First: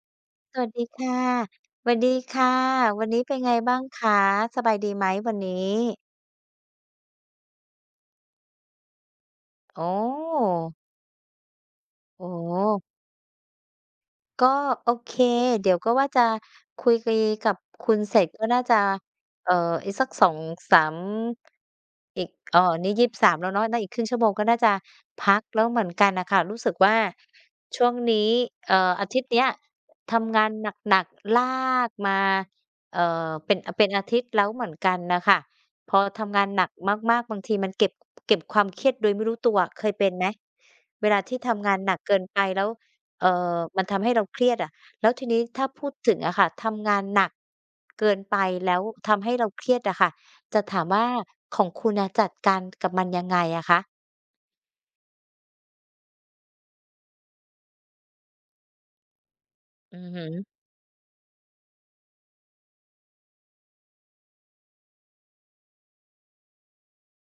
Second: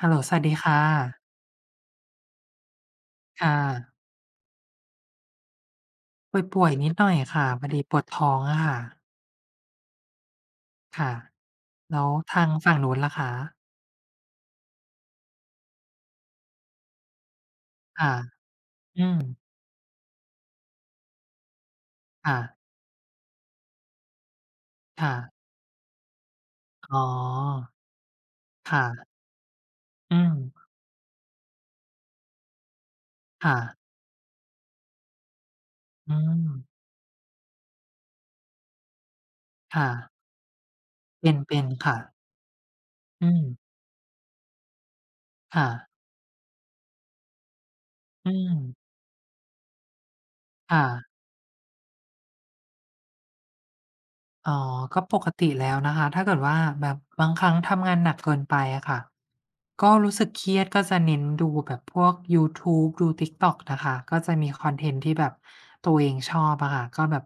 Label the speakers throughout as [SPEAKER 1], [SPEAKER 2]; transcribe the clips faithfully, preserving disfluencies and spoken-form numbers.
[SPEAKER 1] ฮัลโหลสวัสดี
[SPEAKER 2] สวัส
[SPEAKER 1] ค่ะ
[SPEAKER 2] ดีค่ะสวัดดีค่ะ วันนี้เป็นไง
[SPEAKER 1] ค่ะ
[SPEAKER 2] บ้างคะสบายดีไหมวันนี้
[SPEAKER 1] ป่วยๆนิดหน่อยค่ะพอดีปวดท้องอะค่ะ
[SPEAKER 2] โอ้
[SPEAKER 1] ค่ะ แล้ว
[SPEAKER 2] โอ้
[SPEAKER 1] ทาง
[SPEAKER 2] โฮ
[SPEAKER 1] ฝั่งนู้นล่ะคะ
[SPEAKER 2] ก็โอเคเดี๋ยวก็ว่าจะคุยกับคุณ
[SPEAKER 1] ค่ะ
[SPEAKER 2] เสร็จก็น่าจะ
[SPEAKER 1] อืม
[SPEAKER 2] เอ่ออีกสักสองสามอีก
[SPEAKER 1] ค่ะ
[SPEAKER 2] เอ่อนี่ยี่สิบสามแล้วเนาะน่าอีกครึ่งชั่วโมงก็น่าจะ
[SPEAKER 1] ค่ะ
[SPEAKER 2] พักแล้วเหมือนกันน่ะค่ะรู้สึกว่า
[SPEAKER 1] อ๋อ
[SPEAKER 2] ช่วงนี้เอ่ออา
[SPEAKER 1] ค่ะ
[SPEAKER 2] ทิตย์เนี้ย
[SPEAKER 1] อืม
[SPEAKER 2] ทำงานหนักๆลากมาเอ่อเป็
[SPEAKER 1] ค่ะ
[SPEAKER 2] นเป็นอาทิตย์แล้วเหมือนกันน่ะค่ะพอ
[SPEAKER 1] อื
[SPEAKER 2] ทำ
[SPEAKER 1] ม
[SPEAKER 2] งานหนักมากๆบางทีมันเก็บเก็บความเครียดโดยไม่รู้ตัวเค
[SPEAKER 1] ค่ะ
[SPEAKER 2] ยเป็นไหมเวลา
[SPEAKER 1] เ
[SPEAKER 2] ที่
[SPEAKER 1] ป็
[SPEAKER 2] ทำ
[SPEAKER 1] น
[SPEAKER 2] งาน
[SPEAKER 1] ๆ
[SPEAKER 2] หนั
[SPEAKER 1] ค่ะ
[SPEAKER 2] กเกินไปแล้ว
[SPEAKER 1] อื
[SPEAKER 2] เอ่
[SPEAKER 1] ม
[SPEAKER 2] อมันทำให้เราเครียดอะแล้วทีนี้ถ้า
[SPEAKER 1] ค่ะ
[SPEAKER 2] พูดถึงอะค่ะทำงานหนักเกิน
[SPEAKER 1] อื
[SPEAKER 2] ไป
[SPEAKER 1] ม
[SPEAKER 2] แล้วทำให้เราเครียดอะค่ะจะถา
[SPEAKER 1] ค่ะ
[SPEAKER 2] มว่าของคุณน่ะจัดการกับมันยังไงอะคะ
[SPEAKER 1] อ๋อ ก็ปกติแล้วนะคะ ถ้าเกิดว่าแบบบางครั้งทำงานหนักเกินไปอะค่ะ ก็
[SPEAKER 2] อือ
[SPEAKER 1] รู้
[SPEAKER 2] ฮึ
[SPEAKER 1] สึกเครียดก็จะเน้นดูแบบพวกยูทูบดู TikTok นะคะ ก็จะมีคอนเทนต์ที่แบบตัวเองชอบอะค่ะ ก็แบบ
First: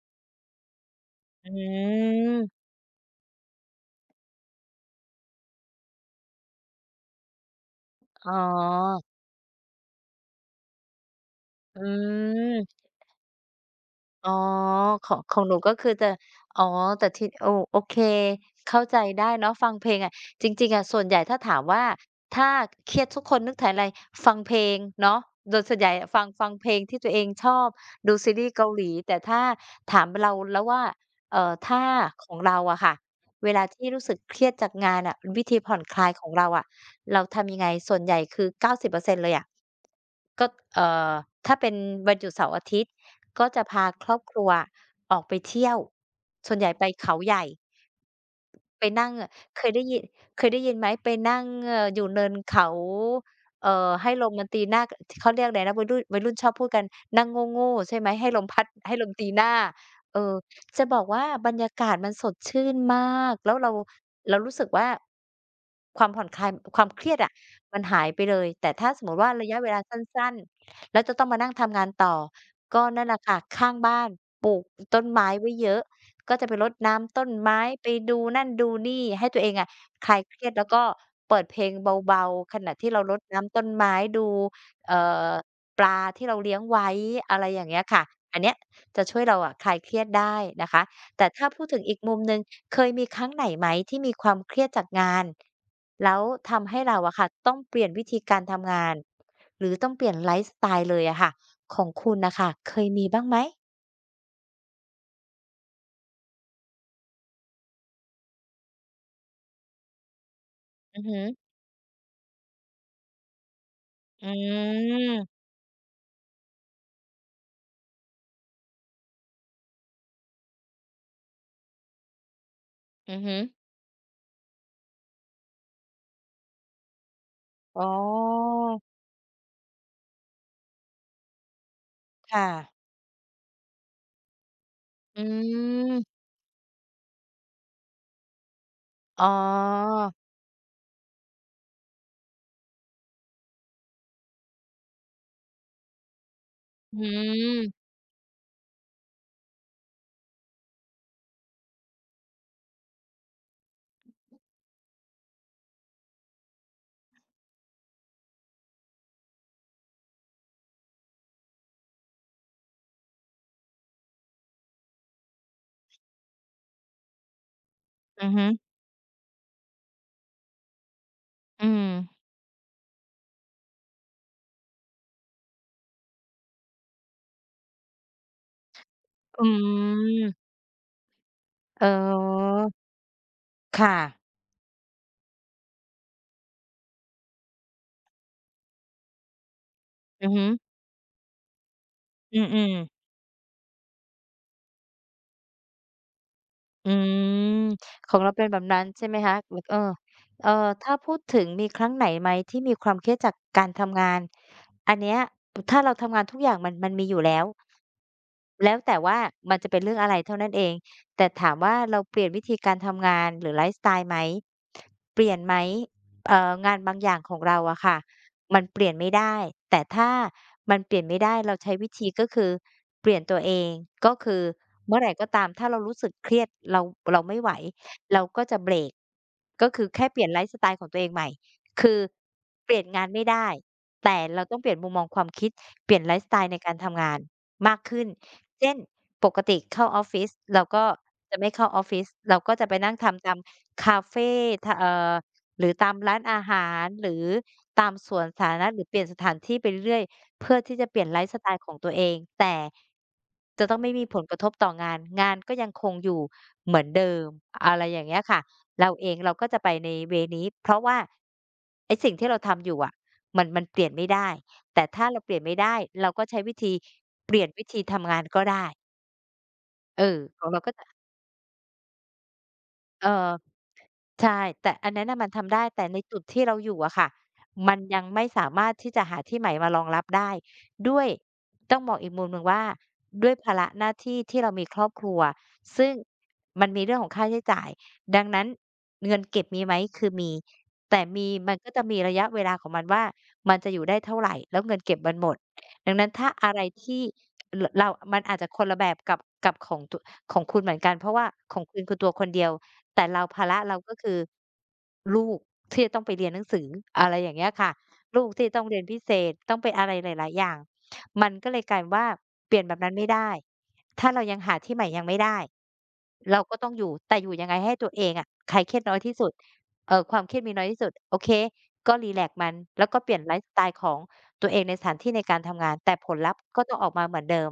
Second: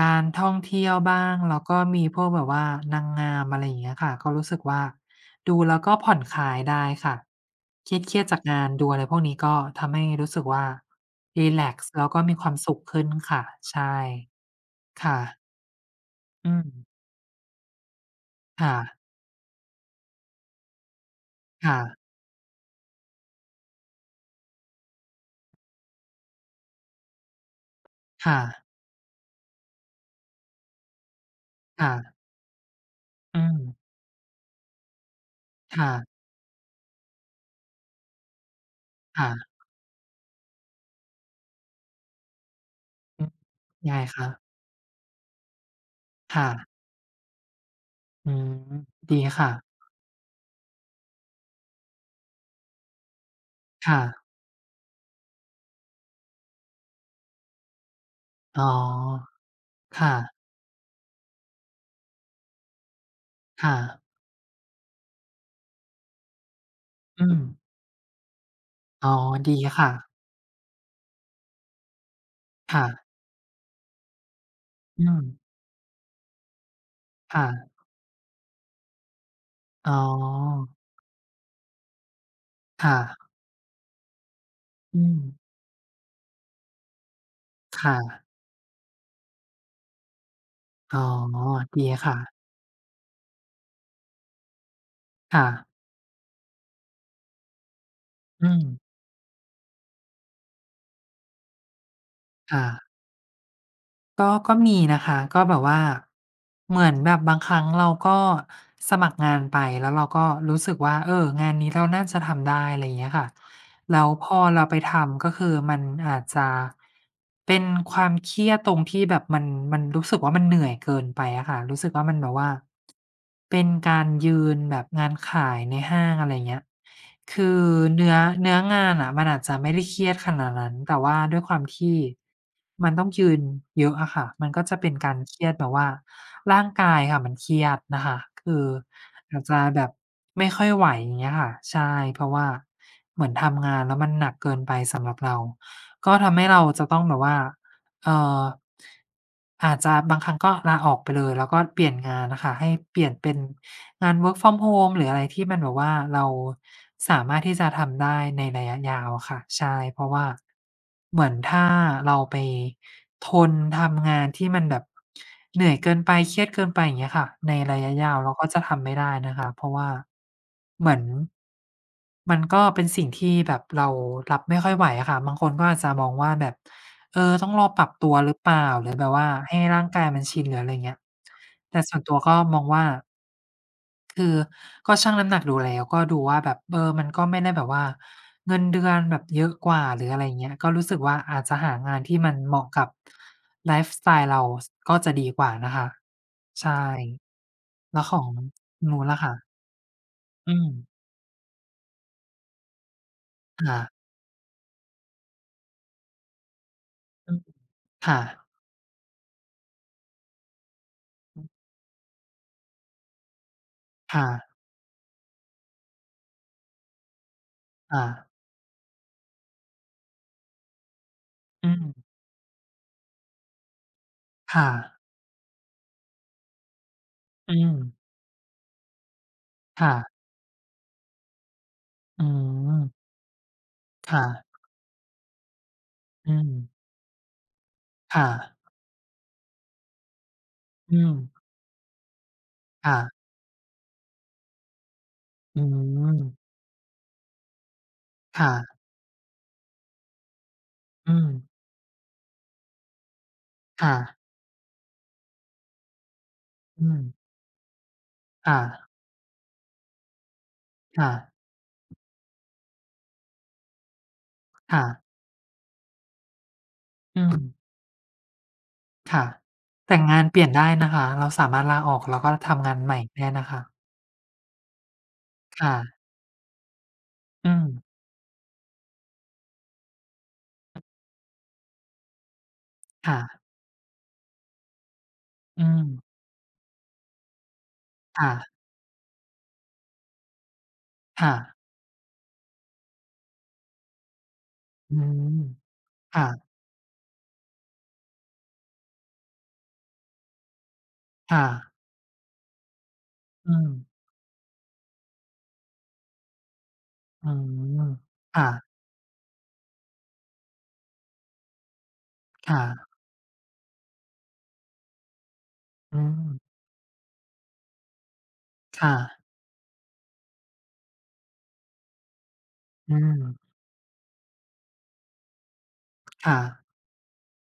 [SPEAKER 1] การท่องเที่ยวบ้าง
[SPEAKER 2] อื
[SPEAKER 1] แล้วก็มีพวกแบบ
[SPEAKER 2] ม
[SPEAKER 1] ว่านางงามอะไรอย่างเงี้ยค่ะ ก็รู้สึกว่าดูแล้วก็ผ่อนคลายได้ค่ะ เครียด
[SPEAKER 2] อ๋
[SPEAKER 1] ๆ
[SPEAKER 2] อ
[SPEAKER 1] จากงานดูอะไรพวกนี้ก็ทำให้รู้สึกว่ารีแลก
[SPEAKER 2] อื
[SPEAKER 1] ซ์แล้วก็มีความสุข
[SPEAKER 2] ม
[SPEAKER 1] ขึ้นค่ะใช่
[SPEAKER 2] อ๋อขอ
[SPEAKER 1] ค่ะ
[SPEAKER 2] งของหนูก็คือจะ
[SPEAKER 1] อื
[SPEAKER 2] อ๋อ
[SPEAKER 1] ม
[SPEAKER 2] แต่ที่โอโอเค
[SPEAKER 1] ค่ะ
[SPEAKER 2] เข้าใจได้เนาะฟังเพลงอะจริงๆอะส่วนใหญ่ถ้าถาม
[SPEAKER 1] ค่ะ
[SPEAKER 2] ว่าถ้าเครียดทุกคนนึกถึงอะไรฟังเพลงเนาะโดยส่วนใหญ่อะฟังฟังเพลงที่ตัวเองชอบดูซี
[SPEAKER 1] ค่ะ
[SPEAKER 2] รีส์เกาหลีแต่ถ้าถามเราแล้วว่าเอ่อถ้า
[SPEAKER 1] ค่ะ
[SPEAKER 2] ของเราอะค่ะ
[SPEAKER 1] อื
[SPEAKER 2] เว
[SPEAKER 1] ม
[SPEAKER 2] ลาที่รู้สึกเครียดจากงานอะวิธีผ่อนคลายข
[SPEAKER 1] ค่ะ
[SPEAKER 2] องเราอะเราทำยังไงส่วนใหญ่คือเก้าสิบเปอร์เซ็นต์เปอร์เซ็นต์เลยอะ
[SPEAKER 1] ค่ะ
[SPEAKER 2] ก็เอ่อถ้าเป็นวันหยุดเสาร์อาทิตย์
[SPEAKER 1] อืม
[SPEAKER 2] ก็จะพา
[SPEAKER 1] ได้
[SPEAKER 2] ครอบ
[SPEAKER 1] ค่ะ
[SPEAKER 2] ครัวออกไปเที่ยว
[SPEAKER 1] ค่ะ
[SPEAKER 2] ส่วนใหญ่ไปเขาใหญ่
[SPEAKER 1] อืม
[SPEAKER 2] ไปนั่ง
[SPEAKER 1] ดีค่ะ
[SPEAKER 2] เคยได้ยินเคยได้ยินไหมไปนั่งเอ่ออยู่เนินเขาเอ่อ
[SPEAKER 1] ค่ะ
[SPEAKER 2] ให้ลมมันตีหน้ากเขาเรียกอะไรนะวัยรุ่นวัยรุ่นชอบพูดกันนั่งโง่ๆใช่ไหมให้ลมพั
[SPEAKER 1] อ๋อ
[SPEAKER 2] ดให้ลมตีหน้า
[SPEAKER 1] ค่ะ
[SPEAKER 2] เออจะบอกว่าบรรยากาศมันสดชื่นมากแล้วเรา
[SPEAKER 1] ค่ะ
[SPEAKER 2] เรารู้สึกว่าความผ่อนคลายความเครียด
[SPEAKER 1] อื
[SPEAKER 2] อะ
[SPEAKER 1] ม
[SPEAKER 2] มันหายไปเลยแต่ถ้าสม
[SPEAKER 1] อ๋
[SPEAKER 2] มุ
[SPEAKER 1] อ
[SPEAKER 2] ติว่าระ
[SPEAKER 1] ดี
[SPEAKER 2] ยะเวลา
[SPEAKER 1] ค่ะ
[SPEAKER 2] สั้นๆแล้วจะต้องมานั่งทำงานต่อก็
[SPEAKER 1] ค่ะ
[SPEAKER 2] นั่นแหละค่ะข้างบ้านปลูกต้
[SPEAKER 1] อื
[SPEAKER 2] น
[SPEAKER 1] ม
[SPEAKER 2] ไม้ไว้เยอะ ก็จะไปรดน้ำต้นไม้
[SPEAKER 1] ค่ะ
[SPEAKER 2] ไปดูนั่นดูนี่ให้ตัวเองอะ
[SPEAKER 1] อ๋
[SPEAKER 2] คลายเครียด
[SPEAKER 1] อ
[SPEAKER 2] แล้วก็เปิดเพลงเบาๆขณะที่
[SPEAKER 1] ค่ะ
[SPEAKER 2] เรารดน้ำต้นไม้ดูเอ่
[SPEAKER 1] อืม
[SPEAKER 2] อปลาที่เราเลี้ยงไว้อะไรอย่างเงี้
[SPEAKER 1] ค
[SPEAKER 2] ยค่ะ
[SPEAKER 1] ่ะ
[SPEAKER 2] อันเนี้ยจะช่วยเราอะคลายเครียดได้นะคะ
[SPEAKER 1] อ๋อ
[SPEAKER 2] แต่ถ้าพูดถึง
[SPEAKER 1] ดี
[SPEAKER 2] อีกมุมหนึ่ง
[SPEAKER 1] ค่ะ
[SPEAKER 2] เคยมีครั้งไหนไหมที่มีความเครียดจากงาน
[SPEAKER 1] ค่ะ
[SPEAKER 2] แล้วทำให้เราอะค่ะต้องเปลี่ยนวิธีการ
[SPEAKER 1] อืม
[SPEAKER 2] ทำงานหรือต้องเปลี่ยนไลฟ์สไตล์เลยอะค่ะของคุณน่ะค่ะเคย
[SPEAKER 1] ค่ะ
[SPEAKER 2] มีบ้างไหม
[SPEAKER 1] ก็ก็มีนะคะก็แบบว่าเหมือนแบบบางครั้งเราก็สมัครงานไปแล้วเราก็รู้สึกว่า
[SPEAKER 2] อือ
[SPEAKER 1] เอ
[SPEAKER 2] ฮึ
[SPEAKER 1] องานนี้เราน่าจะทำได้อะไรอย่างเงี้ยค่ะแล้ว
[SPEAKER 2] อื
[SPEAKER 1] พอเราไปทำก็
[SPEAKER 2] ม
[SPEAKER 1] คือมันอาจจะเป็นความเครียดตรงที่แบบมันมันรู้สึกว่ามันเหนื่อยเกินไปอะค่ะรู้สึกว่ามันแบบว่า
[SPEAKER 2] อือฮึ
[SPEAKER 1] เป็นการยืนแบบงานขายในห้างอะไรเงี้ย คือ
[SPEAKER 2] อ๋
[SPEAKER 1] เนื้อ
[SPEAKER 2] อ
[SPEAKER 1] เนื้องานอะมันอาจจะไม่ได้เครียดขนาดนั้นแต่ว่าด้วยความที่
[SPEAKER 2] ค่ะ
[SPEAKER 1] มันต้องยืนเยอะอะค่ะมันก็จะเป็นการ
[SPEAKER 2] อื
[SPEAKER 1] เครียดแบบว่า
[SPEAKER 2] ม
[SPEAKER 1] ร่างกายค่ะมันเครียดนะคะคือ
[SPEAKER 2] อ๋อ
[SPEAKER 1] อาจจะแบบไม่ค่อยไหวอย่างเงี้ยค่ะ ใช่เพราะว่าเหมือนทำงานแล้วมันหนักเกินไปสำหรับเรา ก็ทำให้เราจะ
[SPEAKER 2] อื
[SPEAKER 1] ต้องแบบว่า
[SPEAKER 2] ม
[SPEAKER 1] เอ่ออาจจะบางครั้งก็ลาออกไปเลยแล้วก็เปลี่ยนงานน่ะค่ะให้เปลี่ยนเป็นงาน work from home หรืออะไรที่มันแบบว่าเราสามารถที่จะทำได้ในระยะยาวอะค่ะใช่เพราะว่าเหมือนถ้าเราไปทนทำงานที่มันแบบเหนื่อยเกินไปเครียดเกินไปอย่างเงี้ยค่ะในระยะยาว
[SPEAKER 2] อือ
[SPEAKER 1] เรา
[SPEAKER 2] ฮึ
[SPEAKER 1] ก็จะทำไม่ได้นะคะเพราะว่าเหมือน
[SPEAKER 2] อืม
[SPEAKER 1] มันก็เป็นสิ่งที่แบบเรารับไม่ค่อยไหวอะค่ะบางคนก็อาจจะมองว่าแบบ เออต้องรอปรับตัวหรือเปล่าหรือแบบว่า
[SPEAKER 2] อื
[SPEAKER 1] ให้ร่างกายมันชินห
[SPEAKER 2] ม
[SPEAKER 1] รืออะไรเงี้ยแต่
[SPEAKER 2] เ
[SPEAKER 1] ส่วนตัวก็
[SPEAKER 2] ออ
[SPEAKER 1] มองว่า
[SPEAKER 2] ค่ะ
[SPEAKER 1] คือก็ชั่งน้ำหนักดูแล้วก็ดูว่าแบบเออมันก็ไม่ได้แบบว่าเงินเดือนแบบเยอะกว่าหรืออะไร
[SPEAKER 2] อือฮึ
[SPEAKER 1] เงี้ยก็รู้สึกว่าอาจจะหางานที่มัน
[SPEAKER 2] อื
[SPEAKER 1] เหมาะกับ
[SPEAKER 2] ม
[SPEAKER 1] ไลฟ์สไตล์เราสก็จะดีกว่านะคะใช่
[SPEAKER 2] อืม
[SPEAKER 1] แล้ว
[SPEAKER 2] ข
[SPEAKER 1] ข
[SPEAKER 2] อง
[SPEAKER 1] อง
[SPEAKER 2] เราเป็นแบบนั้น
[SPEAKER 1] นู้
[SPEAKER 2] ใช่
[SPEAKER 1] น
[SPEAKER 2] ไหม
[SPEAKER 1] ล่ะคะ
[SPEAKER 2] คะหรือเออเอ่อ
[SPEAKER 1] อืม
[SPEAKER 2] ถ้าพูดถึงมีครั้งไหนไหมที่มีความเครียดจากการ
[SPEAKER 1] ค่ะ
[SPEAKER 2] ทำงานอันเนี้ยถ้าเราทำงานทุกอย่างมันมันมีอยู่
[SPEAKER 1] อื
[SPEAKER 2] แล้
[SPEAKER 1] ม
[SPEAKER 2] ว
[SPEAKER 1] ค่ะ
[SPEAKER 2] แล้วแต่ว่ามันจะเป็นเรื่องอะไรเท่านั้นเองแต่ถามว่าเราเปลี่ยนวิธีการทำงานหรือไลฟ์สไตล์ไหม
[SPEAKER 1] ค่ะ
[SPEAKER 2] เปลี่ยนไหมเอ่องานบางอย่างของเราอะค่ะ
[SPEAKER 1] ค่ะ
[SPEAKER 2] มันเปลี่ยนไม่ได้แต่ถ้ามันเปลี่ยนไม่ได้เรา
[SPEAKER 1] อื
[SPEAKER 2] ใช้วิธี
[SPEAKER 1] ม
[SPEAKER 2] ก็คือเปลี่ยนตัวเองก็คือ
[SPEAKER 1] ค่ะ
[SPEAKER 2] เมื่อไหรก็ตามถ้าเรารู้สึกเครียดเราเราไม่ไหว
[SPEAKER 1] อืม
[SPEAKER 2] เราก็จะเบรกก็คือแค่เป
[SPEAKER 1] ค่ะ
[SPEAKER 2] ลี่ยนไลฟ์สไตล์ของตัวเองใหม่คือ
[SPEAKER 1] อื
[SPEAKER 2] เปลี่ยนงาน
[SPEAKER 1] ม
[SPEAKER 2] ไม่ได้แต่
[SPEAKER 1] ค่ะ
[SPEAKER 2] เราต้องเปลี่ยนมุมมองความคิดเปลี่ยนไลฟ์ส
[SPEAKER 1] อื
[SPEAKER 2] ไตล์ในการ
[SPEAKER 1] ม
[SPEAKER 2] ทำงานมากขึ้น
[SPEAKER 1] ค่ะ
[SPEAKER 2] เช่นปกติเข้าออฟฟิศเราก็
[SPEAKER 1] อืม
[SPEAKER 2] จะไม่เข้าออฟฟิศเราก็จะไปนั่ง
[SPEAKER 1] ค่ะ
[SPEAKER 2] ทำตามคาเฟทเอ่อ
[SPEAKER 1] อื
[SPEAKER 2] หรือตามร้า
[SPEAKER 1] ม
[SPEAKER 2] นอาหารหรือตามสวนสา
[SPEAKER 1] ค่ะ
[SPEAKER 2] ธารณะหรือเปลี่ยนสถานที่ไปเรื่อย เพื่อที่จะเปลี่ยน
[SPEAKER 1] อื
[SPEAKER 2] ไล
[SPEAKER 1] ม
[SPEAKER 2] ฟ์สไตล์ของตัวเองแต่จะต้องไม่
[SPEAKER 1] ค่ะ
[SPEAKER 2] มีผลกระทบต่องานงานก็ยังคงอยู่เหมือ
[SPEAKER 1] อื
[SPEAKER 2] น
[SPEAKER 1] ม
[SPEAKER 2] เดิมอะไรอย่างเงี้ยค่ะ
[SPEAKER 1] ค่ะ
[SPEAKER 2] เราเองเราก็จะไปในเวย์นี้เพราะว่า
[SPEAKER 1] ค่ะ
[SPEAKER 2] ไอ้สิ่งที่เราทำอยู่อะมันมันเปลี่ยนไม่ได้
[SPEAKER 1] ค่ะ
[SPEAKER 2] แต่ถ้าเราเปลี่ยนไม่ได้เราก็ใช้วิธี
[SPEAKER 1] อื
[SPEAKER 2] เป
[SPEAKER 1] ม
[SPEAKER 2] ลี่ยนวิธีทำงานก็ได้
[SPEAKER 1] ค่ะแต่
[SPEAKER 2] เออ
[SPEAKER 1] งานเป
[SPEAKER 2] ข
[SPEAKER 1] ลี่
[SPEAKER 2] อง
[SPEAKER 1] ยน
[SPEAKER 2] เรา
[SPEAKER 1] ได้
[SPEAKER 2] ก็จะ
[SPEAKER 1] นะคะ เราสามารถลาออกแล้วก็ทำงานใหม่
[SPEAKER 2] เอ
[SPEAKER 1] ได้นะ
[SPEAKER 2] อ
[SPEAKER 1] คะ
[SPEAKER 2] ใช่แต่อันนั้นน่ะมันทำได้
[SPEAKER 1] ค่ะ
[SPEAKER 2] แต่ในจุดที่เราอยู่อะค่ะ
[SPEAKER 1] อืม
[SPEAKER 2] มันยังไม่สามารถที่จะหาที่ใหม่มารองรับได้ด้วยต้องมองอีกมุมหนึ่งว่าด้วย
[SPEAKER 1] ค่ะ
[SPEAKER 2] ภาระหน้าที่ที่เรามีครอบครัว
[SPEAKER 1] อืม
[SPEAKER 2] ซึ่งมันมีเรื่องของค่าใช้จ่ายดัง
[SPEAKER 1] ค่ะ
[SPEAKER 2] นั้นเงินเก็บมีไหมคือมีแต่มี
[SPEAKER 1] ค่ะ
[SPEAKER 2] มันก็จะมีระยะเวลาของมันว่ามันจะอยู่ได้เท่าไรแล้วเงินเก็
[SPEAKER 1] อื
[SPEAKER 2] บมันหมด
[SPEAKER 1] ม
[SPEAKER 2] ดังนั้นถ้าอะ
[SPEAKER 1] ค่ะ
[SPEAKER 2] ไรที่รเรามันอาจจะคนละแบบกับกับของตของคุณเหมือนกันเพราะว่า
[SPEAKER 1] ค่ะ
[SPEAKER 2] ของคุณคือตัวคนเดียว แต่เราภา
[SPEAKER 1] อื
[SPEAKER 2] ระ
[SPEAKER 1] ม
[SPEAKER 2] เราก็คือลูกที่จะต้องไปเรียนหนังสืออะไรอ
[SPEAKER 1] อื
[SPEAKER 2] ย่างเงี้ยค่ะ
[SPEAKER 1] ม
[SPEAKER 2] ลูกที่ต้อง
[SPEAKER 1] ค่ะ
[SPEAKER 2] เรียนพิเศษต้องไปอะไรหลายๆอย่างมันก็เลยกลายเป็นว่าเปลี่ยนแบบนั้
[SPEAKER 1] ค่ะ
[SPEAKER 2] นไม่ได้ถ้าเรายังหาที่ใหม่ยังไม่ได้
[SPEAKER 1] อืม
[SPEAKER 2] เราก็ต้องอยู่แต่อยู่ยังไงให้ตัวเองอะคลายเครียดน้
[SPEAKER 1] ค่ะ
[SPEAKER 2] อยที่สุดเอ่อความเครียดมีน้อยที่สุดโอเคก็รีแลกซ์มันแล้ว
[SPEAKER 1] อื
[SPEAKER 2] ก็เปลี่ยน
[SPEAKER 1] ม
[SPEAKER 2] ไลฟ์สไตล์ของตัวเองในสถานที่ในการทำงานแต่ผลลัพ
[SPEAKER 1] ค่ะ
[SPEAKER 2] ธ์ก็ต้องออกมาเหมือนเดิม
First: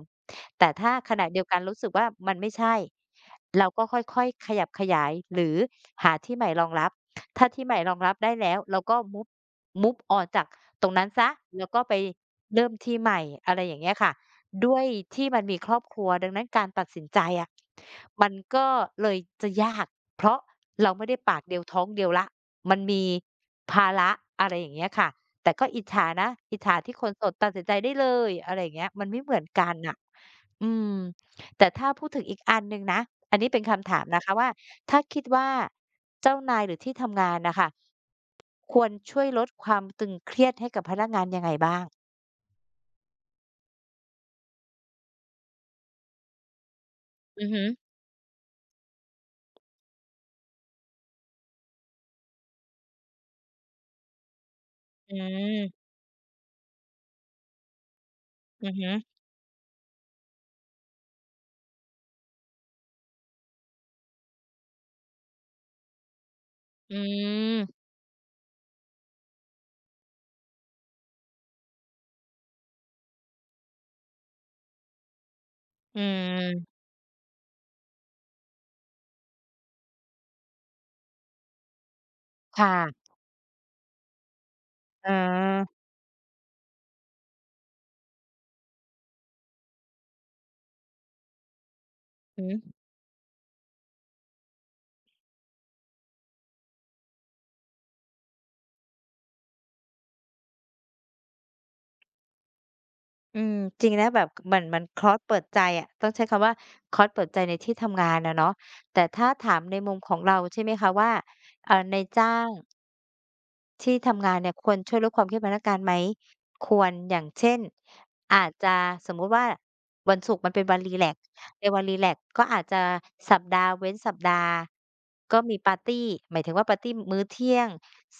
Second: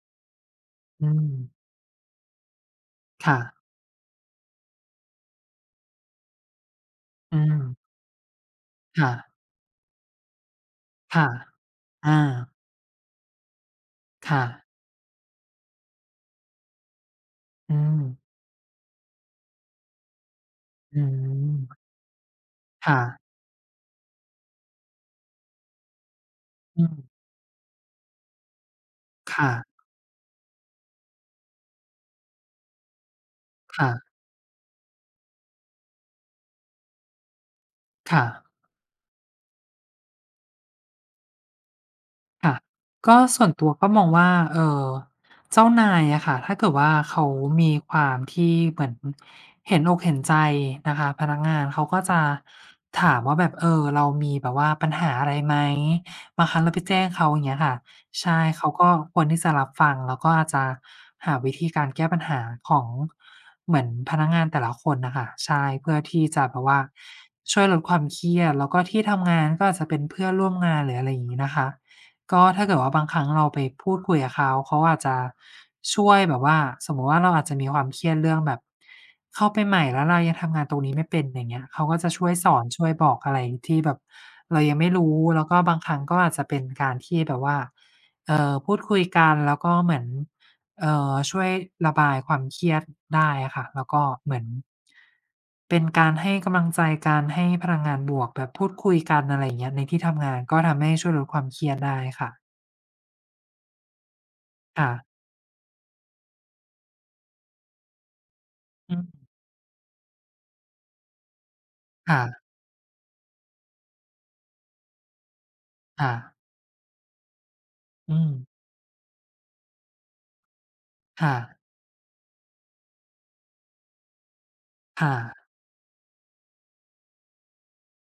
[SPEAKER 2] แต่ถ้า
[SPEAKER 1] อื
[SPEAKER 2] ขณะ
[SPEAKER 1] ม
[SPEAKER 2] เดียวกันรู้สึกว่ามันไม่ใช่
[SPEAKER 1] ค่ะ
[SPEAKER 2] เราก็ค่อยๆขยับขยายหรือหาที่ใหม่รองรับ
[SPEAKER 1] อื
[SPEAKER 2] ถ้าที่ใหม่ร
[SPEAKER 1] ม
[SPEAKER 2] องรับได้แล้วเราก็
[SPEAKER 1] ค่ะ
[SPEAKER 2] m ุ v มุ o ออกจากตรงนั้นเสี
[SPEAKER 1] ค่ะ
[SPEAKER 2] ยแล้วก็ไป
[SPEAKER 1] อา
[SPEAKER 2] เริ่มที่ใหม่อะไรอย่างเงี้ยค่ะ
[SPEAKER 1] ค่ะ
[SPEAKER 2] ด้วยที่มันมีครอบครัวดังนั้นการตัดสินใจอะ
[SPEAKER 1] อืม
[SPEAKER 2] มันก็เลยจะยากเพราะเรา
[SPEAKER 1] อื
[SPEAKER 2] ไม่ได้ปาก
[SPEAKER 1] ม
[SPEAKER 2] เดียวท้องเดียวแล้วมัน
[SPEAKER 1] ค่ะ
[SPEAKER 2] มีภาระอะไรอย่างเงี้ยค่ะแต่ก็อิจฉานะอิจฉา
[SPEAKER 1] อืม
[SPEAKER 2] ที่คนโสดตัดสินใจได้เลยอะไรอย่างเงี้ยมันไม่เหมือน
[SPEAKER 1] ค่ะ
[SPEAKER 2] กันน่ะอืม แต่ถ้าพูดถึงอีกอันหนึ่งนะ อันนี้เป็นคำ
[SPEAKER 1] ค่ะ
[SPEAKER 2] ถามนะคะว่าถ้าคิดว่าเจ้านายหรือที่ทำงานน่ะค่ะ
[SPEAKER 1] ค่ะ
[SPEAKER 2] ควรช่วยลดความตึงเครียดให้กับพนักงานยังไงบ้าง
[SPEAKER 1] ค่ะก็ส่วนตัวก็มองว่าเออเจ้านายอะค่ะถ้าเกิดว่าเขา
[SPEAKER 2] อือฮึ
[SPEAKER 1] มีความที่เหมือนเห็นอกเห็นใจนะคะพนักงานเขาก็จะถามว่าแบบเออเรามีแบบว่าปัญหา
[SPEAKER 2] อื
[SPEAKER 1] อะไรไหม
[SPEAKER 2] ม
[SPEAKER 1] บางครั้งเราไปแจ้งเขาอย่างเงี้ยค่ะใช่
[SPEAKER 2] อื
[SPEAKER 1] เขา
[SPEAKER 2] อฮึ
[SPEAKER 1] ก็ควรที่จะรับฟังแล้วก็อาจจะหาวิธีการแก้ปัญหาของเหมือนพนักงานแต่ละคนนะคะใช่เพื่อที่จะแบบว่า
[SPEAKER 2] อื
[SPEAKER 1] ช่วยล
[SPEAKER 2] ม
[SPEAKER 1] ดความเครียดแล้วก็ที่ทำงานก็อาจจะเป็นเพื่อนร่วมงานหรืออะไรอย่างงี้นะคะ ก็ถ้าเกิดว่าบางครั้งเราไปพูดคุยกับเขาเขาอาจจะ
[SPEAKER 2] อื
[SPEAKER 1] ช่วยแบบว่า
[SPEAKER 2] ม
[SPEAKER 1] สมมุติว่าเราอาจจะมีความเครียดเรื่องแบบเข้าไปใหม่แล้วเรายังทำงานตรงนี้ไม่เป็นอย่างเงี้ยเขาก็จะช่วยสอน
[SPEAKER 2] ค่ะ
[SPEAKER 1] ช่วยบอกอะไรที่แบบเรายังไม่
[SPEAKER 2] อา
[SPEAKER 1] รู้แล้วก็บา
[SPEAKER 2] อ
[SPEAKER 1] งครั้งก็อาจจะเป็นการที่แบบว่าเอ่อพูดคุยกันแล้วก็เหมือน เอ่อช่วยระบายควา
[SPEAKER 2] อื
[SPEAKER 1] ม
[SPEAKER 2] อฮึ
[SPEAKER 1] เครียดได้อะค่ะแล้วก็เหมือนเป็นการให้กำลังใจกันให้พลังงานบวกแบบพูดคุยกันอะไรอย่างเงี้ยในที่ทำงานก็ทำให้ช่วยลดความเครียดได้ค่ะ
[SPEAKER 2] อืมจริงนะแบบเหมือนเหมือน
[SPEAKER 1] ค่ะ
[SPEAKER 2] คอร์สเปิดใจอะต้องใช้คำว่าคอร์สเปิดใจในที่ทำงานอะเนาะ
[SPEAKER 1] อื
[SPEAKER 2] แต่ถ้า
[SPEAKER 1] ม
[SPEAKER 2] ถามในมุมของเราใช่ไหมคะว่าเอ่อนาย
[SPEAKER 1] ค่ะ
[SPEAKER 2] จ้าง ที่ทำงานเนี่ยควรช่วยลดความเครียดพนักงานไหม
[SPEAKER 1] ค่ะ
[SPEAKER 2] ควรอย่างเช่น
[SPEAKER 1] อืม
[SPEAKER 2] อาจจะสมมุติว่าวันศุกร์มันเป็นวันรีแลกซ์
[SPEAKER 1] ค่ะ
[SPEAKER 2] ในวันรีแลกซ์ก็อาจจะสัปดาห์เว้นสัปดาห์
[SPEAKER 1] ค
[SPEAKER 2] ก็
[SPEAKER 1] ่ะ
[SPEAKER 2] มีปาร์ตีหมายถึงว่าปาร์ตีมื้อเที่ยง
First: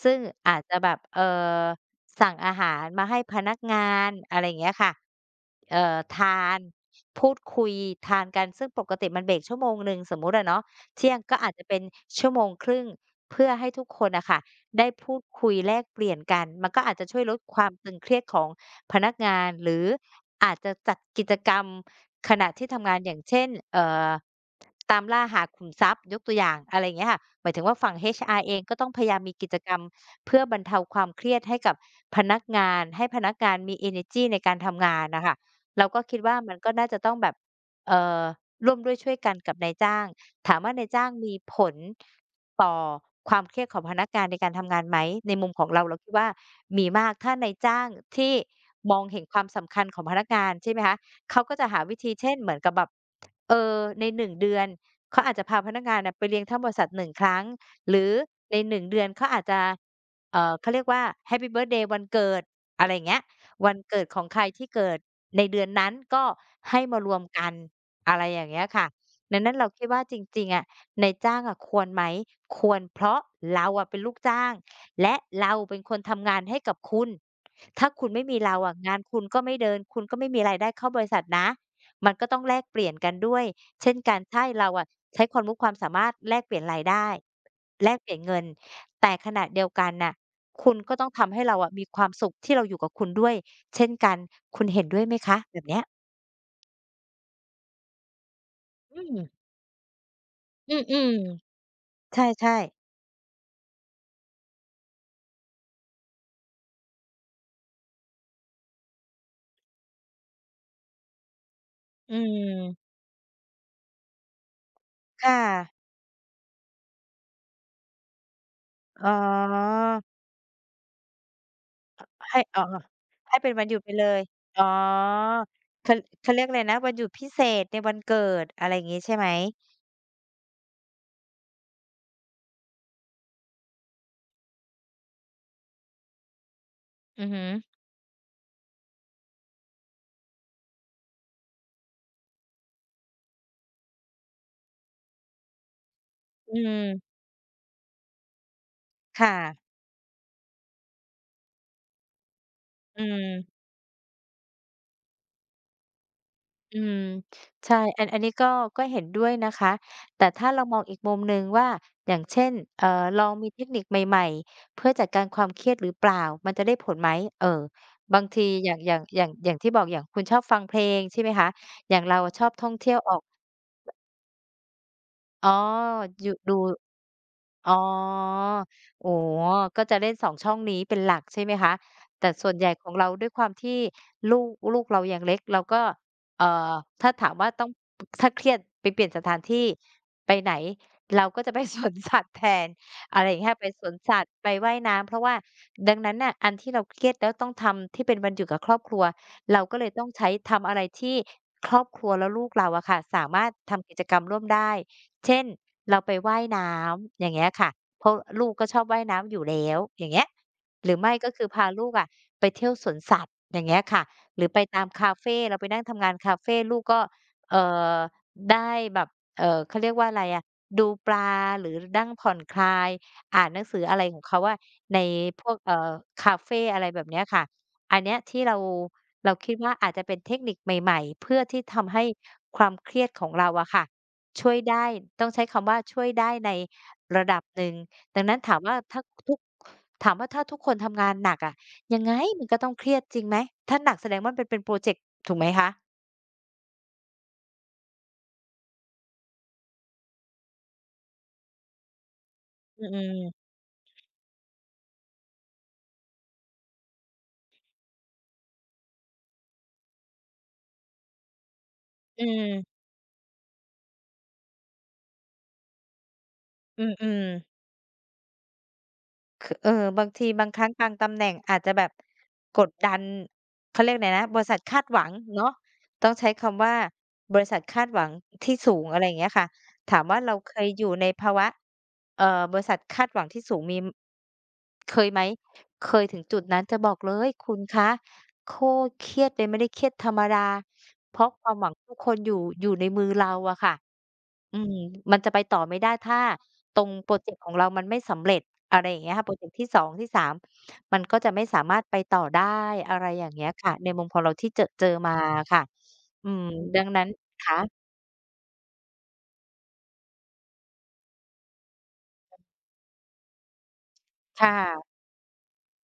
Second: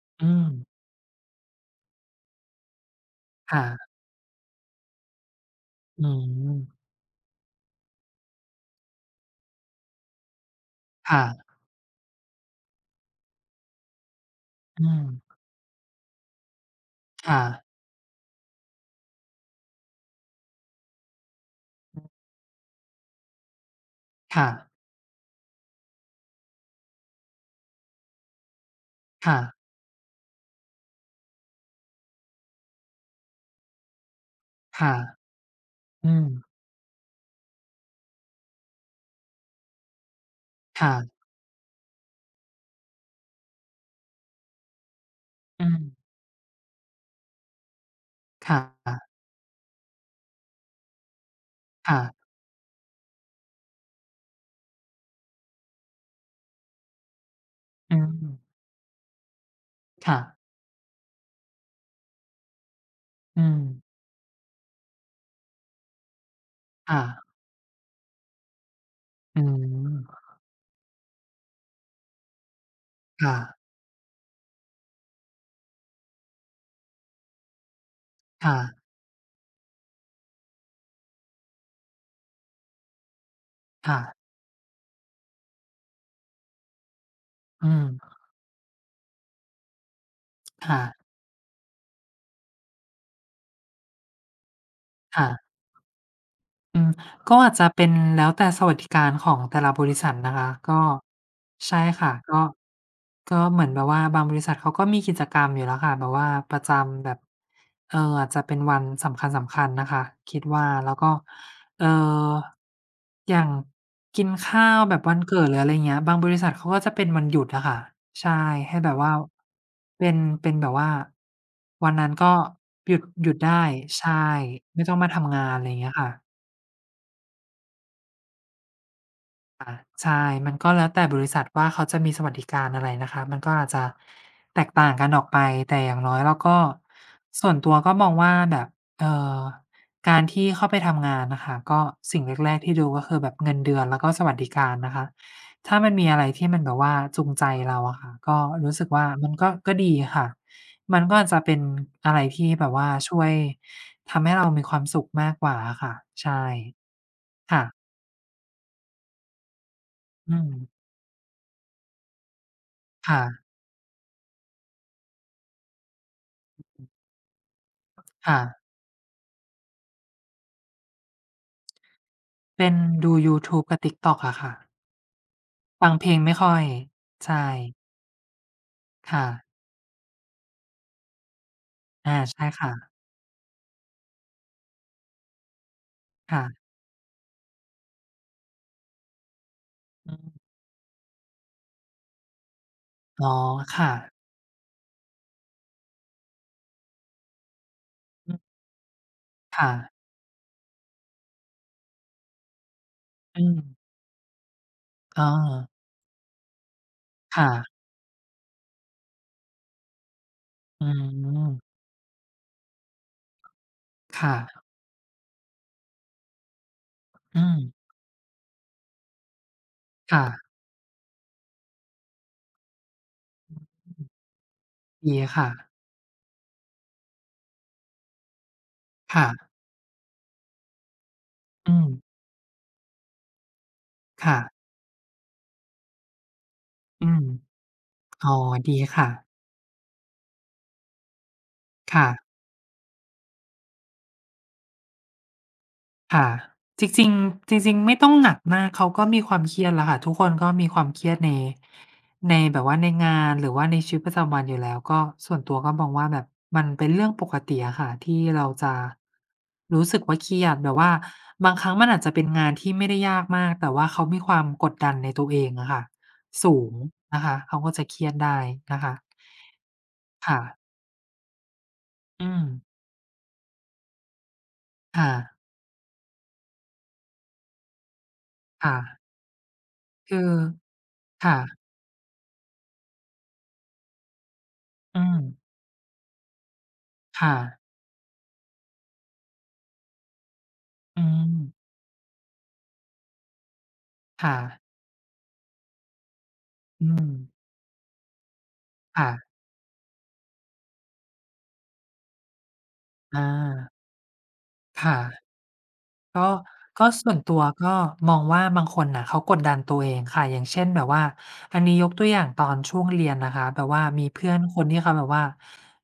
[SPEAKER 2] ซึ่ง
[SPEAKER 1] อืม
[SPEAKER 2] อาจจะแบบเอ่อสั่งอาหารมาให้พนักงา
[SPEAKER 1] ค่ะ
[SPEAKER 2] นอะไรอย่างเงี้ยค่ะเอ่อ
[SPEAKER 1] อื
[SPEAKER 2] ทาน
[SPEAKER 1] ม
[SPEAKER 2] พูดคุยทานกันซึ่งปกติมันเบรกชั่วโมงหนึ่งสมมุติอะเนาะเที่ยงก็อา
[SPEAKER 1] ค่ะ
[SPEAKER 2] จจะเป็นชั่วโมงครึ่งเพื่อให้ทุกคนน่ะค่ะ
[SPEAKER 1] อื
[SPEAKER 2] ได้
[SPEAKER 1] ม
[SPEAKER 2] พูดคุยแลกเปลี่ยนกันมันก็อาจจะช่วยลด
[SPEAKER 1] ค่ะ
[SPEAKER 2] ความตึงเครียดของพนักงานหรืออาจจะจัดกิจกรรมขณะที่ทำงานอย่างเช่นเอ่อ
[SPEAKER 1] ค่ะ
[SPEAKER 2] ตามล่าหาขุมทรัพย์ยกตัวอย่างอะไรอย่างเงี้ยค่ะหมายถึงว่าฝั่ง เอช อาร์ เองก็ต้องพยายามมี
[SPEAKER 1] ค่ะ
[SPEAKER 2] กิจกรรมเพื่อบรรเทาความเครียดให้กับพนักงานให้พนักงานมีเอเนอร์จีในการทำ
[SPEAKER 1] ค่ะ
[SPEAKER 2] งานน่ะค่ะเราก็
[SPEAKER 1] อื
[SPEAKER 2] คิด
[SPEAKER 1] ม
[SPEAKER 2] ว่ามันก็น่าจะต้องแบบเอ่อร่วมด้วยช่วยกันกับนายจ้างถามว่านายจ้าง
[SPEAKER 1] ค่ะ
[SPEAKER 2] มีผล ต่อความเครียดของพนักงานในการทำงานไหมในมุมขอ
[SPEAKER 1] อื
[SPEAKER 2] งเรา
[SPEAKER 1] ม
[SPEAKER 2] เราคิดว่ามีมากถ้านายจ้างที่
[SPEAKER 1] ค่
[SPEAKER 2] มอง
[SPEAKER 1] ะ
[SPEAKER 2] เห็นความสำคัญของพนักงานใช่ไหมคะเขาก็จะหาวิ
[SPEAKER 1] ค่ะ
[SPEAKER 2] ธีเช่นเหมือนกับแบบเอ่อในหนึ่งเดือนเขาอาจจะพาพนักงานน่ะไปเลี้ยงทั้งบริษัทหนึ่งครั้งห
[SPEAKER 1] อื
[SPEAKER 2] รือ
[SPEAKER 1] ม
[SPEAKER 2] ในหนึ่งเดือนเขาอาจจะเอ่
[SPEAKER 1] ค่ะ
[SPEAKER 2] อเขาเรียกว่าแฮปปีเบิร์ทเดย์วันเกิดอะไรอย่างเงี้ย
[SPEAKER 1] อืม
[SPEAKER 2] วันเกิดของใครที่เกิดในเดือนนั้นก็ให้มารวม
[SPEAKER 1] ค่ะ
[SPEAKER 2] กันอะไรอย่างเงี้ยค่ะดั
[SPEAKER 1] อื
[SPEAKER 2] งนั้นเราคิดว่าจ
[SPEAKER 1] ม
[SPEAKER 2] ริงๆอะ นายจ้างอ่ะควรไหมควรเพราะ
[SPEAKER 1] ค่ะ
[SPEAKER 2] เราอ่ะเป็นลูกจ้างและเราเป็นคนทำงานให้กับคุณถ้าคุณไม่มีเรา
[SPEAKER 1] ค่ะ
[SPEAKER 2] อ่ะงานคุณก็ไม่เดินคุณก็ไม่มีรายได้เข้าบริษัทนะมันก็ต้องแลกเปลี่ยนกันด้วยเช่น
[SPEAKER 1] ค่ะ
[SPEAKER 2] กันใช่เราอ่ะใช้ความรู้ความสามารถแลกเปลี่ยนรายได้
[SPEAKER 1] อื
[SPEAKER 2] แลกเปลี่
[SPEAKER 1] ม
[SPEAKER 2] ยนเงินแต่ขณะเดียวกันน่ะคุณ
[SPEAKER 1] ค่ะ
[SPEAKER 2] ก็ต้องทำให้เราอะมีความสุขที่เราอยู่กับคุณด้วยเช่นกันคุณเห็นด้วยไหมคะ
[SPEAKER 1] ค่ะ
[SPEAKER 2] แบบเนี้ย
[SPEAKER 1] อืมก็อาจจะเป็นแล้วแต่สวัสดิ
[SPEAKER 2] อื
[SPEAKER 1] การ
[SPEAKER 2] ม
[SPEAKER 1] ของแต่ละบริษัทนะคะก็
[SPEAKER 2] อืม
[SPEAKER 1] ใช่ค่ะ
[SPEAKER 2] ๆใ
[SPEAKER 1] ก็
[SPEAKER 2] ช่ๆ
[SPEAKER 1] ก็เหมือนแบบว่าบางบริษัทเขาก็มีกิจกรรมอยู่แล้วค่ะแบบว่าประจำแบบเอ่ออาจจะเป็นวันสำคัญๆนะคะคิดว่าแล้วก็เอ่อ
[SPEAKER 2] อืม
[SPEAKER 1] อย่างกินข้าวแบบวัน
[SPEAKER 2] ค่ะ
[SPEAKER 1] เกิดหรืออะไรเงี้ยบางบริษัทเขาก็จะเป็นวันหยุดอะค่ะใช่ให้แบบ
[SPEAKER 2] อ๋อ
[SPEAKER 1] ว่าเป็นเป็นแบบว่าวันนั้นก็
[SPEAKER 2] ให้อ๋อ
[SPEAKER 1] หยุดหยุ
[SPEAKER 2] ให้
[SPEAKER 1] ด
[SPEAKER 2] เป็นวั
[SPEAKER 1] ได้
[SPEAKER 2] นหยุดไปเล
[SPEAKER 1] ใช่
[SPEAKER 2] ยอ๋อ
[SPEAKER 1] ไม่ต้องมาทำงานอะไรอย่างเงี้
[SPEAKER 2] เขา
[SPEAKER 1] ยค่ะ
[SPEAKER 2] เขาเรียกอะไรนะวันหยุดพิเศษในวันเกิดอะไรอย่างงี้ใช่ไหม
[SPEAKER 1] ใช่มันก็แล้วแต่บริษัทว่าเขาจะมีสวัสดิการอะไรนะคะ มันก็อาจจะแตกต่างกันออกไป แต่อย่างน้อยเราก็
[SPEAKER 2] อือฮึ
[SPEAKER 1] ส่วนตัวก็มองว่าแบบเอ่อการที่เข้าไปทำงานน่ะค่ะก็สิ่งแรกๆที่ดูก็คือแบบเงินเดือนแล้วก็สวัสดิการนะคะ ถ้ามันมีอะไรที่
[SPEAKER 2] อื
[SPEAKER 1] มันแบบว่า
[SPEAKER 2] ม
[SPEAKER 1] จูงใจเราอะค่ะก็รู้สึกว่า
[SPEAKER 2] ค
[SPEAKER 1] มันก็
[SPEAKER 2] ่ะ
[SPEAKER 1] ก็ดีค่ะ มันก็อาจจะเป็นอะไรที่แบบว่า
[SPEAKER 2] อื
[SPEAKER 1] ช่วย
[SPEAKER 2] ม
[SPEAKER 1] ทำให้เรามีความสุขมากกว่าอะค่ะใช่
[SPEAKER 2] อืม
[SPEAKER 1] ค่ะ
[SPEAKER 2] ใช่อันอันนี้ก็ก็เห็นด้วยนะคะแต่
[SPEAKER 1] อื
[SPEAKER 2] ถ้าเรามอ
[SPEAKER 1] ม
[SPEAKER 2] งอีกมุมหนึ่งว่าอย่างเช่นเอ่อลองมี
[SPEAKER 1] ค่ะ
[SPEAKER 2] เทคนิคใหม่ๆเพื่อจัดการความเครียดหรือเปล่ามันจะได้ผลไหมเออบาง
[SPEAKER 1] ค่ะ
[SPEAKER 2] ทีอย่างอย่างอย่างอย่างที่บอกอย่างคุณชอบฟังเพลงใช่ไหมคะอย่างเราอะชอบท่
[SPEAKER 1] เป็
[SPEAKER 2] อง
[SPEAKER 1] น
[SPEAKER 2] เที่ยวอ
[SPEAKER 1] ดู
[SPEAKER 2] อก
[SPEAKER 1] ยูทูบกับ ติ๊กต็อก อะค่ะ
[SPEAKER 2] อ๋อ
[SPEAKER 1] ฟังเพลง
[SPEAKER 2] อยู่
[SPEAKER 1] ไม่ค่
[SPEAKER 2] ดู
[SPEAKER 1] อยใช่
[SPEAKER 2] อ๋อโอ้
[SPEAKER 1] ค่ะ
[SPEAKER 2] โฮก็จะเล่นสองช่องนี้เป็นหลักใช่ไหมคะ
[SPEAKER 1] อา
[SPEAKER 2] แต่
[SPEAKER 1] ใช่
[SPEAKER 2] ส่วนใหญ่
[SPEAKER 1] ค่ะ
[SPEAKER 2] ของเราด้วยความที่ลูกลูกเรายังเล็กเราก็เอ่
[SPEAKER 1] ค่ะ
[SPEAKER 2] อถ้าถามว่าต้องถ้าเครียดไปเปลี่ยนสถานที่
[SPEAKER 1] อื
[SPEAKER 2] ไปไห
[SPEAKER 1] ม
[SPEAKER 2] นเราก็จะไป สวนสัตว์แทนอะไร
[SPEAKER 1] อ๋
[SPEAKER 2] อ
[SPEAKER 1] อ
[SPEAKER 2] ย่างเงี้ยไปสว
[SPEAKER 1] ค่ะ
[SPEAKER 2] นสัตว์ไปว่ายน้ำเพราะว่าดังนั้นน่ะอันที่เราเครียดแล้วต้องทำที่เป็นวัน
[SPEAKER 1] อื
[SPEAKER 2] ห
[SPEAKER 1] ม
[SPEAKER 2] ยุดกับครอบครัวเรา
[SPEAKER 1] ค่ะ
[SPEAKER 2] ก็เลยต้องใช้ทำอะไรที่ครอบครัวและลูกเราอะค่ะสา
[SPEAKER 1] อื
[SPEAKER 2] มารถ
[SPEAKER 1] ม
[SPEAKER 2] ทำกิจกรรมร่วมได้
[SPEAKER 1] อ๋อ
[SPEAKER 2] เช่น เราไปว่ายน้ำอย่างเงี้
[SPEAKER 1] ค่ะ
[SPEAKER 2] ยค่ะเพราะลูกก็ชอบว่ายน้ำอยู่แล้วอย่างเงี้ย
[SPEAKER 1] อื
[SPEAKER 2] หรือไม่ก็คือ
[SPEAKER 1] ม
[SPEAKER 2] พาลูกอะไปเที่ยวสวนสัตว์อย่างเงี้ยค่ะหรือไป
[SPEAKER 1] ค่ะ
[SPEAKER 2] ตามคาเฟเราไปนั่งทำงานคาเฟลูกก็
[SPEAKER 1] อืม
[SPEAKER 2] เอ่อได้แบบเอ่อเขาเรียกว่าอะไรอะ
[SPEAKER 1] ค่ะ
[SPEAKER 2] ดูปลาหรือนั่งผ่อนคลายอ่านหนังสืออะไรของเขาอะใน
[SPEAKER 1] ดี
[SPEAKER 2] พ
[SPEAKER 1] ค่ะ
[SPEAKER 2] วกเอ่อคาเฟอะไรแบบเนี้ยค่ะอันเนี้ยที่เรา
[SPEAKER 1] ค่ะ
[SPEAKER 2] เราคิดว่าอาจจะเป็นเทคนิคใหม่ๆเพื่อที่
[SPEAKER 1] อืม
[SPEAKER 2] ทำให้ความเครียดของเราอะค่ะ
[SPEAKER 1] ค่ะ
[SPEAKER 2] ช่วยได้ต้องใช้คำว่าช่วยได้ใน
[SPEAKER 1] อืม
[SPEAKER 2] ระดับหนึ่งดัง
[SPEAKER 1] อ๋อ
[SPEAKER 2] นั้นถาม
[SPEAKER 1] ดี
[SPEAKER 2] ว่าถ้า
[SPEAKER 1] ค่ะ
[SPEAKER 2] ทุกถามว่าถ้าทุกคนทำงานหนักอะยัง
[SPEAKER 1] ค่ะ
[SPEAKER 2] ไงมันก็ต้องเครียดจริงไหมถ้าหนักแสดงว่ามันเป็นเป็นพรอเจกต์ถูกไหมคะ
[SPEAKER 1] ค่ะจริงๆจริงๆไม่ต้องหนักมากเขาก็มีความเครียดแล้วค่ะทุกคนก็มีความเครียดในในแบบว่า
[SPEAKER 2] อื
[SPEAKER 1] ในงา
[SPEAKER 2] ม
[SPEAKER 1] นหรื
[SPEAKER 2] ๆ
[SPEAKER 1] อว่าในชีวิตประจำวันอยู่แล้วก็ส่วนตัวก็มองว่าแบบมันเป็นเรื่องปกติอะค่ะที่เราจะรู้สึกว่าเครียดแบบว่าบางครั้งมันอาจจะ
[SPEAKER 2] อื
[SPEAKER 1] เป็นงา
[SPEAKER 2] ม
[SPEAKER 1] นที่ไม่ได้ยากมากแต่ว่าเขามีความกดดันในตัวเองอะค่ะสูง
[SPEAKER 2] อืม
[SPEAKER 1] นะคะเขา
[SPEAKER 2] ๆ
[SPEAKER 1] ก็จะเครียดได้นะคะ
[SPEAKER 2] คือเออบางที
[SPEAKER 1] ค่ะ
[SPEAKER 2] บางครั้งบางตำแหน่งอาจจะแบบ
[SPEAKER 1] อืม
[SPEAKER 2] กดดันเขาเรียกไรนะบริษัทคาดหวัง
[SPEAKER 1] ค่ะ
[SPEAKER 2] เนาะต้องใช้คำว่าบริษัทคาดหวังที่สู
[SPEAKER 1] ค่ะ
[SPEAKER 2] งอะไรอย่างเงี้ยค่ะถามว่า
[SPEAKER 1] คือ
[SPEAKER 2] เราเคยอยู่ในภา
[SPEAKER 1] ค่ะ
[SPEAKER 2] วะเอ่อบริษัทคาดหวังที่สูงมีเค
[SPEAKER 1] อื
[SPEAKER 2] ย
[SPEAKER 1] ม
[SPEAKER 2] ไหมเคยถึงจุดนั้นจะบอกเลย
[SPEAKER 1] ค่ะ
[SPEAKER 2] คุณคะโคตรเครียดเลยไม่ได้เครียดธรรมดา
[SPEAKER 1] อื
[SPEAKER 2] เพราะ
[SPEAKER 1] ม
[SPEAKER 2] ความหวังทุกคนอยู่อยู่ในมือเราอะค่ะ
[SPEAKER 1] ค่ะ
[SPEAKER 2] อืมมันจะไปต่อไม่ได้ถ้าตร
[SPEAKER 1] อื
[SPEAKER 2] งพ
[SPEAKER 1] ม
[SPEAKER 2] รอเจกต์ของเรามันไม่สำเร็จอะไรอย่าง
[SPEAKER 1] ค่ะ
[SPEAKER 2] เงี้ยค่ะพรอเจกต์ที่สองที่สามมันก็จะไม่สามารถไปต่อได้อะไร
[SPEAKER 1] อา
[SPEAKER 2] อย่างเงี้ยค่ะในมุมของเราที่เจอเจอ
[SPEAKER 1] ค่ะ
[SPEAKER 2] มาค่ะอื
[SPEAKER 1] ก็
[SPEAKER 2] มดั
[SPEAKER 1] ก็
[SPEAKER 2] งนั้น
[SPEAKER 1] ส่วนตัว
[SPEAKER 2] คะ
[SPEAKER 1] ก็มองว่าบางคนน่ะเขากดดันตัวเองค่ะอย่างเช่นแบบว่าอันนี้ยกตัวอย่างตอนช่วงเรียนนะคะแบบว่ามีเพื่อน
[SPEAKER 2] ค่
[SPEAKER 1] คนที่เขา
[SPEAKER 2] ะ
[SPEAKER 1] แบบว่า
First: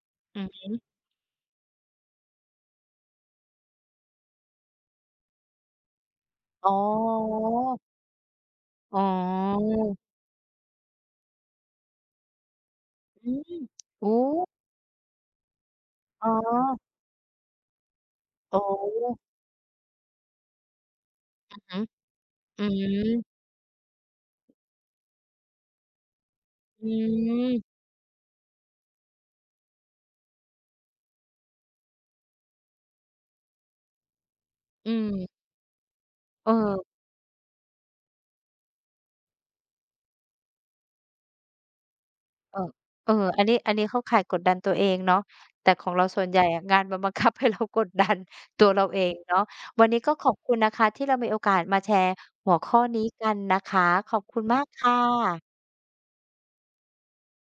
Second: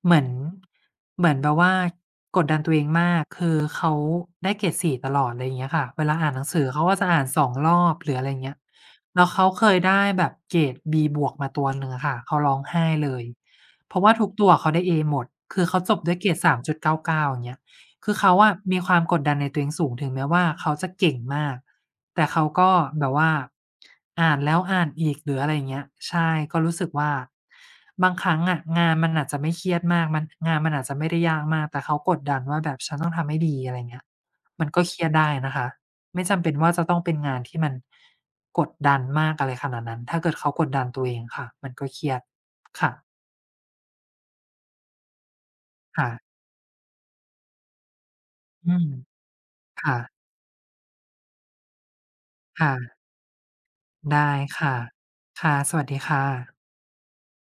[SPEAKER 1] เหมือน
[SPEAKER 2] อืม
[SPEAKER 1] เหมือนแบบว่ากดดันตัวเองมากคือเขาได้เกรดสี่ตลอดอะไรอย่างเงี้ยค่ะเวลาอ่านหนังสือ
[SPEAKER 2] อ๋
[SPEAKER 1] เขาก็จะอ่าน
[SPEAKER 2] อ
[SPEAKER 1] สองรอบหรืออะไรอย่างเงี้ย
[SPEAKER 2] อ๋อ
[SPEAKER 1] แล้วเขาเคยได้แบบเกรด บี บวกมาตัวหนึ่งอะค่ะเขาร้องไห้เลย
[SPEAKER 2] อืม
[SPEAKER 1] เพราะ
[SPEAKER 2] โอ้
[SPEAKER 1] ว่าทุกตัวเขาได้ เอ หมดคือเขาจบด้วย
[SPEAKER 2] อ๋อ
[SPEAKER 1] เกรดสามจุดเก้าเก้าอย่างเงี้ย คือเขาอะ
[SPEAKER 2] โ
[SPEAKER 1] มีความก
[SPEAKER 2] อ
[SPEAKER 1] ดดันในตัวเองสูงถึงแม้ว่าเขาจะเก่งมา
[SPEAKER 2] อื
[SPEAKER 1] ก
[SPEAKER 2] อฮึ
[SPEAKER 1] แต่เขา
[SPEAKER 2] อื
[SPEAKER 1] ก็แบ
[SPEAKER 2] ม
[SPEAKER 1] บว่าอ่านแล้วอ่านอีกหรืออะไรอย่างเงี้ยใช่ก็รู้
[SPEAKER 2] อื
[SPEAKER 1] สึกว่า
[SPEAKER 2] ม
[SPEAKER 1] บางครั้งอะงานมันอาจจะไม่เครียดมากมันงานมันอาจจะไม่ได้ยากมากแต่เขากดดันว่าแบบฉันต้องทำให้ดีอะไรอย่างเงี้ยมันก็
[SPEAKER 2] อื
[SPEAKER 1] เครียดได้
[SPEAKER 2] ม
[SPEAKER 1] นะคะไม่จำ
[SPEAKER 2] เ
[SPEAKER 1] เป็นว่าจะต้
[SPEAKER 2] ออ
[SPEAKER 1] องเป็นงานที่มันกดดันมากอะไรขนาดนั้นถ้าเกิดเขากดดันตัวเองค่ะมันก็เครียด
[SPEAKER 2] เออ
[SPEAKER 1] ค่ะ
[SPEAKER 2] เอออันนี้อันนี้เข้าข่ายกดดันตัวเองเนาะแต่ของเรา
[SPEAKER 1] ค่ะ
[SPEAKER 2] ส่วนใหญ่อะงานมันบังคับให้เรากดดัน ตัว
[SPEAKER 1] อื
[SPEAKER 2] เรา
[SPEAKER 1] ม
[SPEAKER 2] เองเนาะวัน
[SPEAKER 1] ค่ะ
[SPEAKER 2] นี้ก็ขอบคุณนะคะที่เรามีโอกาสมาแชร์หัว
[SPEAKER 1] ค่ะ
[SPEAKER 2] ข้อนี้กันนะคะ ขอบ
[SPEAKER 1] ได้
[SPEAKER 2] คุณมาก
[SPEAKER 1] ค่ะ
[SPEAKER 2] ค่
[SPEAKER 1] ค่ะ
[SPEAKER 2] ะ
[SPEAKER 1] สวัสดีค่ะ